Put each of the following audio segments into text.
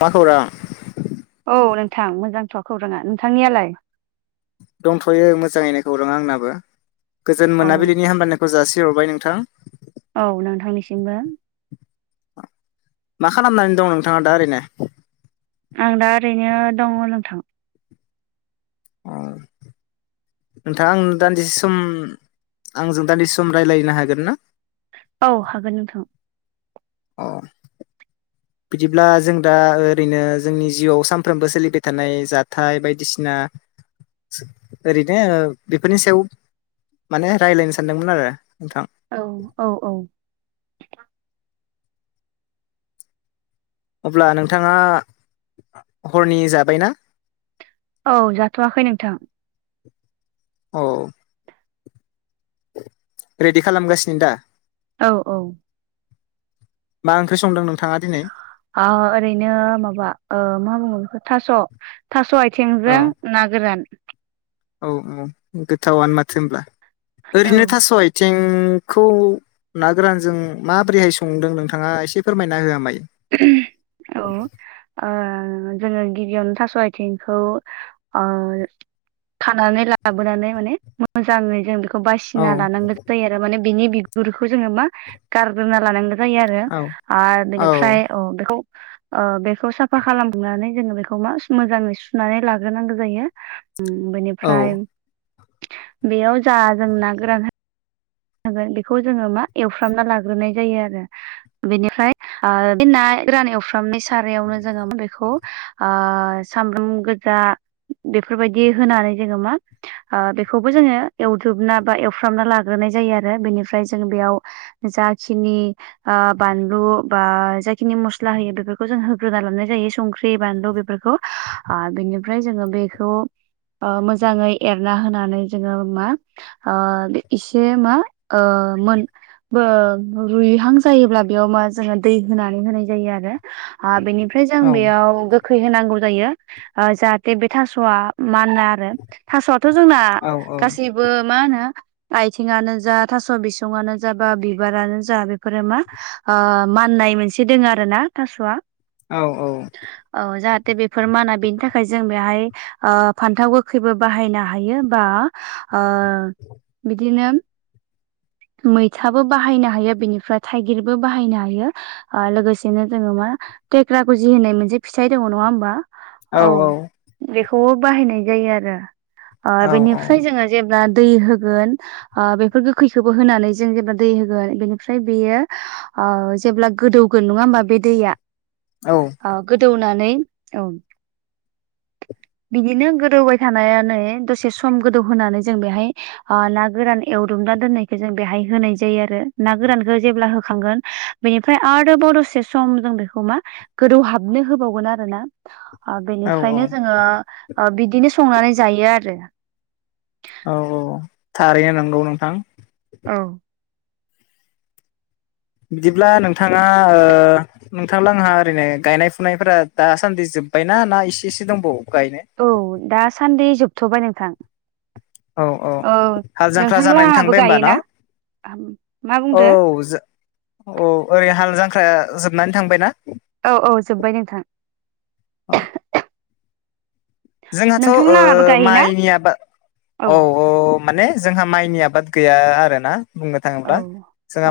मा खौरां? औ नोंथां मोजांथ' खौराङा नोंथांनियालाय? दंथ'यो मोजाङैनो खौरां आंनाबो गोजोन औ मोनाबिलिनि हामलायना जासि हरबाय नोंथां। औ नोंथांनिसिमबो। मा खालामनानै दं नोंथाङा दा ओरैनो? आं दा ओरैनो दङ नोंथां। ओम। नोंथाङा आं दान्दिसे सम आंजों दान्दिसे सम रायज्लायनो हागोन ना? औ हागोन नोंथां। अ [unintelligible] बिदिब्ला जों दा ओरैनो जोंनि जिउआव सानफ्रोमबो सोलिबाय थानाय जाथाय बायदिसिना ओरैनो बेफोरनि सायाव माने रायज्लायनो सानदोंमोन आरो नोंथां। औ-औ-औ। अब्ला नोंथाङा हरनि जाबायना? औ जाथ'वाखै नोंथां। औ। रेडि खालामगासिनो दा? औ-औ। मा ओंख्रि संदों नोंथाङा दिनै? ओ ओरैनो माबा ओ मा बुङो बेखो थास'-थास' आथिंजों ना गोरान। औ-औ गोथावनो माथो होनब्ला औ ओरैनो थास' आथिं खौ ना गोरानजों माबोरैहाय संदों नोंथाङा एसे फोरमायना होयामाय। अ ओ जोङो गिबियावनो थास' आथिंखौ अ खानानै लाबोनानै माने मोजाङै जों बेखौ खौ औ बासिना लानांगोन जायो आरो माने बिनि बिगुरखौ जोङो मा गारग्रोबना लानांगोन जायो आरो औ आ औ बेनिफ्राय औ बेखौ ओ बेखौ साफा खालामनानै जोङो बेखौ मा मोजाङै सुनानै लाग्रोनांगौ जायो औ बेनिफ्राय बेयाव जा जों ना गोरानाय होगोन बेखौ जोङो मा एवफ्रामना लाग्रोनाय जायो आरो बेनिफ्राय आ बे ना गोरान एवफ्रामनाय सारायावनो जोङो बेखौ आ सामब्राम गोजा बेफोरबायदि होनानै जोङो मा ओ बेखौबो जोङो एवदोबना बा एवफ्रामना लाग्रोनाय जायो आरो बेनिफ्राय जोङो बेयाव जा खिनि ओ बानलु बा जाखिनि मस्ला होयो बेफोरखौ जों होग्रोना लानाय जायो संख्रि बानलु बेफोरखौ ओ बिनिफ्राय जोङो बेखौ ओ मोजाङै एरना होनानै जोङो मा ओ इसे जे मा ओ मोन बो रुइहां जायोब्ला बेयाव मा जोङो दै होनानै होनाय जायो आरो ओ बेनिफ्राय जों औ बेयाव खैहोनांगौ जायो ओ जाहाथे बे थास'आ माना आरो थास'आथ' जोंना औ गासैबो मा होनो आथिङानो जा थास' बिसङानो जा बा बिबारानो जा बेफोरो मा ओ माननाय मोनसे दङ आरो ना थास'आ। औ औ। औ जाहाथे बेफोर माना बेनि थाखाय जों बेहाय ओ फान्थाव गोखैबो बाहायनो हायो बा ओ बिदिनो मैथाबो बाहायनो हायो बेनिफ्राय थाइगिरबो बाहायनो हायो। ओ लोगोसेनो जोङो मा थेक्रा गुजि होननाय मोनसे फिथाइ दङ नङा होमबा। औ बेखौबो बाहायनाय जायो आरो बेनिफ्राय जोङो जेबोब्ला दै होग होग बेफोर गोखैखौबो होनानै जों जेनेबा दै होगोन बेनिफ्राय बेयो जेब्ला गोदौगोन नङा होमबा बे दैया औ गोदौनानै औ। बिदिनो गोदौबाय थानायानो दसे सम गोदौ होनोनानै जों बेहाय ना गोरान एवदुमना दोननायखौ जों बेहाय होनाय जायो आरो ना गोरानखौ जेब्ला होखांगोन बेनिफ्राय आरोबाव दसे सम जों बेखौ मा गोदौ हाबनो होबावगोन आरोना। ओ औ बेनिफ्रायनो जोङो बिदिनो संनानै जायो आरो औ औ थारैनो नंगौ नोंथां। औ बिदिब्ला नोंथाङा ओ नोंथांला आंहा ओरैनो गायनाय फुनायफोरा दासान्दि जोब्बायना ना इसे एसे दंबावो गायनो। औ दासान्दि जोबथ'बाय नोंथां। औ हाल जांख्रा नोंथांला जानानै हाबो थांबाय होमबा न गायोना मा बुंदो? अ ओरै हाल जांख्राया जोबनानै थांबाय ना। औ औ जोब्बाय नोंथां। औ जोंहाथ' नोंथां लाहाबो ऐ गायोना माइनिया बा औ अ माने जोंहा माइनि आबाद गैया आरो ना। बुंनो औ थाङोब्ला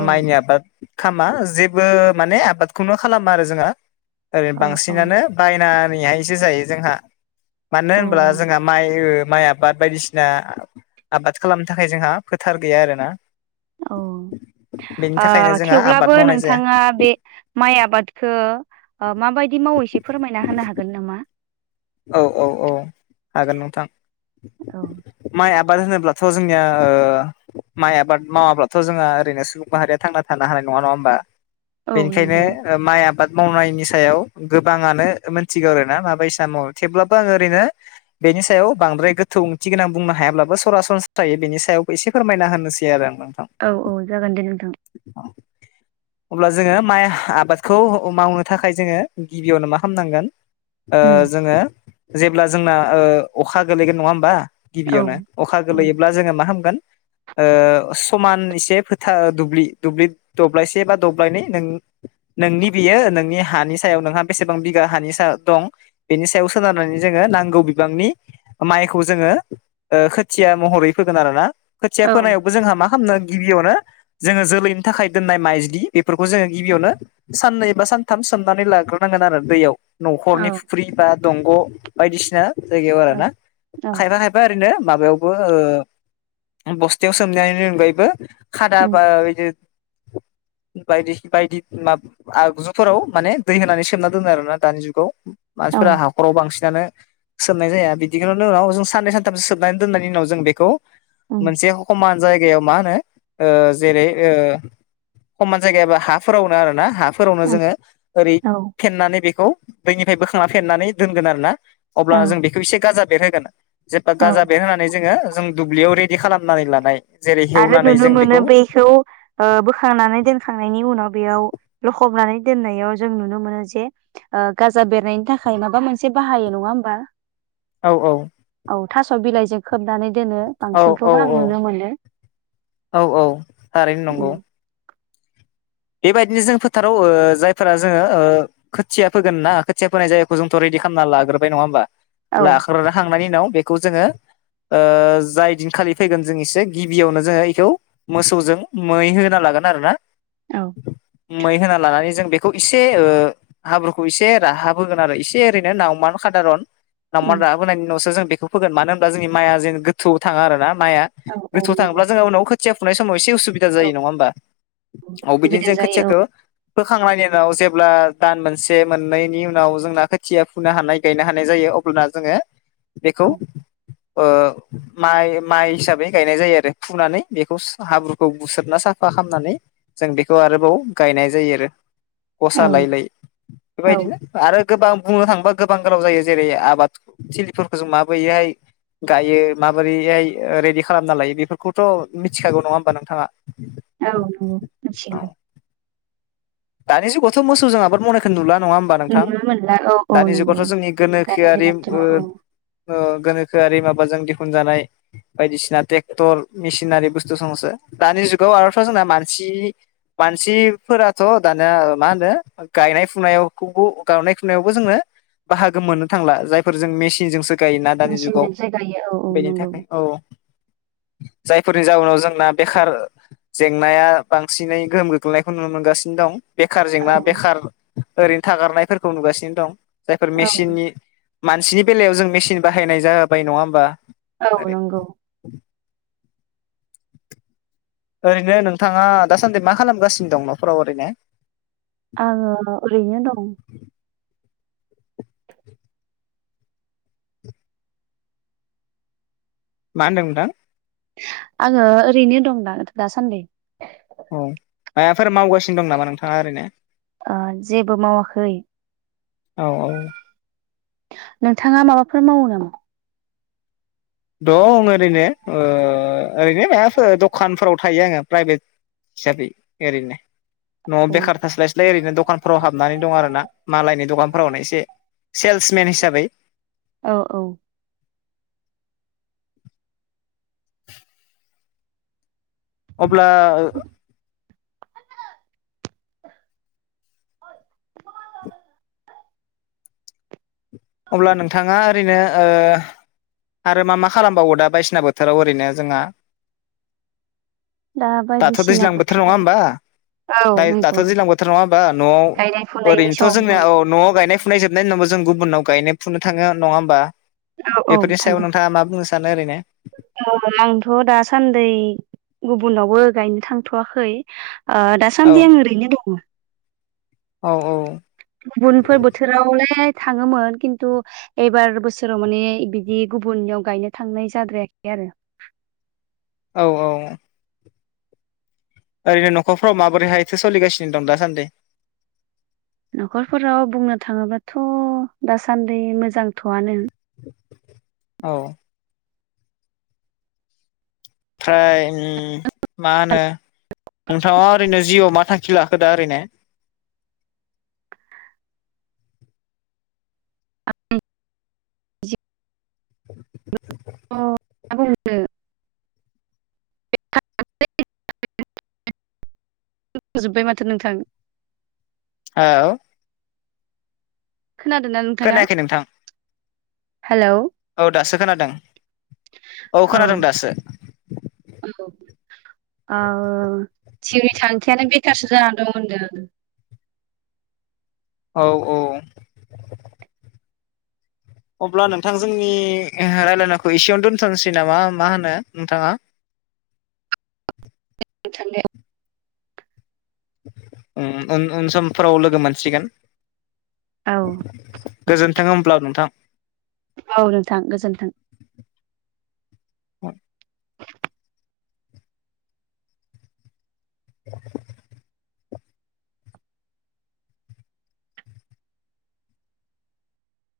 औ माइनि आबाद। खालामा जेबो माने आबादखौनो खालामा आरो जोंहा ओरै बांसिनानो बायनानैहायसो जायो जोंहा मानो औ होनब्ला जोंहा माइ माइआ। आबाद बायदिसिना आबाद खालामनो थाखाय जोंहा फोथार गैया आरोना। ओ बेनि थाखायनो जोंहा आबाद थेवब्लाबो मावनाय जाया नोंथाङा बे माइ आबादखो माबायदि मावो एसे फोरमायना होनो हागोन नामा? औ औ औ हागोन नोंथां। औ माइ आबाद होनोबाथ जोंनिया ओ माइ आबाद मावाब्लाथ' जोंहा ओरैनो सुबुं माहारिया थांना थानो हानाय नङा नङा होमबा। औ नंगौ बेनिखायनो माइ आबाद मावनायनि सायाव गोबांङानो मोनथिगौ आरोना माबायसा। थेवब्लाबो आंङो ओरैनो बेनि सायाव बांद्राय गोथौ ओंथि गोनां बुंनो हायाब्लाबो सरासनस्रायै बेनि सायावबो एसे फोरमायना होनोसै आरो आं नोंथां। औ औ जागोन दे नोंथां। अब्ला जोंङो माइ आबादखौ मावनो थाखाय जोङो गिबियावनो मा खालामनांगोन। ओ उम जोङो जेब्ला जोंना ओ अखा गोलैगोन नङा होमबा। औ गिबियावनो अखा औ गोलैयोब्ला जोङो मा खामगोन। ओ समान एसे फोथार दुब्लि दुब्लि दब्लायसे बा दब्लायनै नों नोंनि बियो नोंनि हानि सायाव नोंहा बेसेबां बिगा हानि सा दं बेनि सायाव सोनारनानै जोःङो नांगौ बिबांनि माइखौ जोङो ओ खोथिया महरै फोगोन आरोना खोथिया औ फोनायावबो जोंहा मा खाम गिबियावनो जोंङो जोलैनि थाखाय दोननाय माइज्लि बेफोरखौ जोङो गिबियावनो साननै बा सानथाम सोमनानै लाग्रोनांगोन आरो दैयाव न'खरनि औ फुख्रि बा दंग' बायदिसिना जायगायाव औ आरोना औ खायफा खायफा ओरैनो माबायावबो ओ बस्थायाव सोमनायनि अनगायैबो खादा उम बा बिदि [inaudible] बायदि बायदि आगजुफोराव माने दै होनानै सोमना दोनो आरो ना दानि जुगाव औ मानसिफोरा हाखराव बांसिनानो सोबनाय जाया बिदिखौ उनाव जों साननै सानथामसो सोबनानै दोननायनि उनाव जों बेखौ उम मोनसे समान जायगायाव मा होनो ओ जेरै ओ खमान जायगायाबा हाफोरावनो आरो ना हा फोरावनो उम जोङो ओरै औ फेन्नानै बेखौ दैनिफ्राय बोखांनानै फेन्नानै दोनगोन आरोना अब्ला औ जों बेखौ एसे गाजा बेर होगोन जेबा औ गाजा बेर होनानै जोङो जों दुब्लियाव रेडि खालामनानै लानाय जेरै आरो हेवनानै नुनो जों मोनो बेखौ ओ बोखांनानै दोनखांनायनि उनाव बेयाव लखबनानै दोननायाव जों नुनो मोनो जे ओ गाजा बेरनायनि थाखाय माबा मोनसे बाहायो नङा होमबा औ औ औ थास' बिलाइजों खोबनानै दोनो औ औ बांसिनखौनो आं नुनो मोनो। औ औ थारैनो नंगौ उम बेबायदिनो जों फोथाराव ओ जायफोरा जोंङो ओ खोथिया फोगोन ना खोथिया फोनाय जायगखौ जोंथ' रेडि खालामना लाग्रबाय नंङा होमबा औ लाग्रोखांनायनि उनाव बेखौ जोंङो। ओ जाय दिनखालि थैगोन जों एसे गिबियावनो जोंङो इखौ मोसौजों मै होना लागोन आरो ना औ मै होना लानानै जों बे खौ इसे ओ हाब्रुखौ एसे राहाब होगोन आरो एसे ओरैनो नावमान खादारन नावमान उम राबोनायनि न'सो जों बेखौ फोगोन मानो होनब्ला जोंनि माइआ जेन गोथौआव थाङा आरो ना माइआ औ औ गोथौ नंगौ थांब्ला जोंहा उनाव खोथिया फुनाय समाव एसे उसुबदा औ जायो नङा होमबा औ बिदिनो सुबिदा जों जायो खोथियाखो फोखांनायनि उनाव जेब्ला दान मोनसे मोननैनि उनाव जोंना खोथिया फुनो हानाय गायनो हानाय जायो। खुलना जोंङो बेखौ औ ओ माइ माइ हिसाबै गायनाय जायो आरो फुनानै बेखौ हाब्रुखौ बुसोरना साफा खामनानै जों बेखौ आरोबाव गायनाय जायो आरो औ ग'सा लायै लायै औ बेबायदिनो आरो गोबां बुंनो थाङोबा गोबां गोलाव जायो जेरै आबाद थिलिफोरखो जों माबोयोहाय गायो माबोरैहाय ओ रेडि खालामना लायो बेफोरखौथ' मिथिखागौ नङा होमबा नोंथाङा? बि औ नंगौ मिथिगौ। दानि जुगावथ' मोसौजों आबाद मावनायखौ नुला नङा होम बा नोंथां नुनो मोनला औ औ दानि नंगौ जुगावथ' जोंनि दानि गोनोखोआरि दिनावथ' ओ औ ओ गोनोखोआरि माबाजों दिहुनजानाय बायदिसिना टेक्टर मिसिनारि बुस्थु संसो दानि जुगाव आरोथ' जोंना मानसि मानसिफोरा थ' दानोया मा होनो गायनाय फुनायावखौबो गावनाय फुनायावबो जोङो बाहागो मोननो थांला जायफोर जों मेसिनजोंसो गायोना दानि जुगाव मेचिनजोंसो गायो औ औ बेनि नंगौ थाखाय औ। जायफोरनि जाउनाव जोंना बेखार जेंनाया बांसिनै गोहोम गोग्लैनायखौ नुनो मोनगासि दं बेखार औ जेंना बेखार ओरैनो थागारनायफोरखौ नुगासिनो दं। जायफोर औ मेसिननि मानसिनि बेलायाव जों मेसिन बाहायनाय जाबाय नङा होमबा? औ ओरै नंगौ। ओरैनो नोंथाङा दासान्दि मा खालामगासिनो दं न'फोराव ओरैनो? आङो ओरैनो दं। मा होनदों नोंथां? आङो ओरैनो दं दा दासान्दि। औ मायाफोर मावगासिनो दं नामा नोंथाङा ओरैनो? ओ जेबो मावाखै। औ औ। नोंथाङा माबाफोर मावो नामा? दं ओरैनो ओ ओरैनो मायाफोर द'खानफोराव थायो आङो प्राइभेट हिसाबै एरैनो न'आव औ बेखार थास्लाय नै ओरैनो दखानफोराव हाबनानै दं आरोना मालायनि दखानफोरावनो एसे सेल्समेन हिसाबै। औ औ। अब्ला ओ अब्ला नोंथाङा ओरैनो ओ आरो मा मा खालामबावो दा बायसिना बोथोराव ओरैनो जोंहा? दा दाथ' बायदिसिना दैज्लां बोथोर नङा बोथोराव होमबा? औ फाय दाथ' नंगौ दैलां बोथोर नङा होमबा गायनाय न'आव फुनायनि ओरैनोथ' सम जोंनिया औ न'आव गायनाय फु फुनाय जोबनायनि उनावबो जों गुबुननाव गायनो फुनो थाङो आर नङा होमबा औ औ बेफोरनि सायाव नोंथाङा मा बुंनो सा सानो ओरैनो? ओम आंथ' दासान्दै गुबुनावबो गायनो थांथ'वाखै ओ दा औ दासान्दि आं ओरैनो दङ। औ औ गुबुनफोर बोथोरावलाय थाङोमोन किन्तु एबार बोसोराव माने बिदि गुबुननियाव गायनो थांनाय जाद्रायाखै आरो। औ औ। ओरैनो न'खरफोराव माबोरैहायथो सलिगासिनो दं दासान्दै? न'खरफोराव बुंनो थाङोबाथ' दासान्दि मोजांथ'आनो। [inaudible] औ फ्राय उम मा होनो नोंथां ओरैनो जिआव मा थांखि लाखो ओरैनो? अ [unintelligible] [unintelligible] जोबबाय माथो नोंथां। औ खोनादो ना नोंथाङा? खोनायाखै नोंथां हेलौ औ दासो खोनादों औ खोनादों दासो। औ जिउनि थांखियानो बे [unintelligible] जानानै दं होनदों। औ औ अब्ला नोंथां जोंनि रायलायनाखौ एसेयावनो दोन्थ'नोसै नामा मा होनो नोंथाङा? औ दे नोंथां दे। उम उन समफोराव लोगो मोनसिगोन। औ गोजोनथों होमब्ला नोंथां। औ नोंथां गोजोन्थों।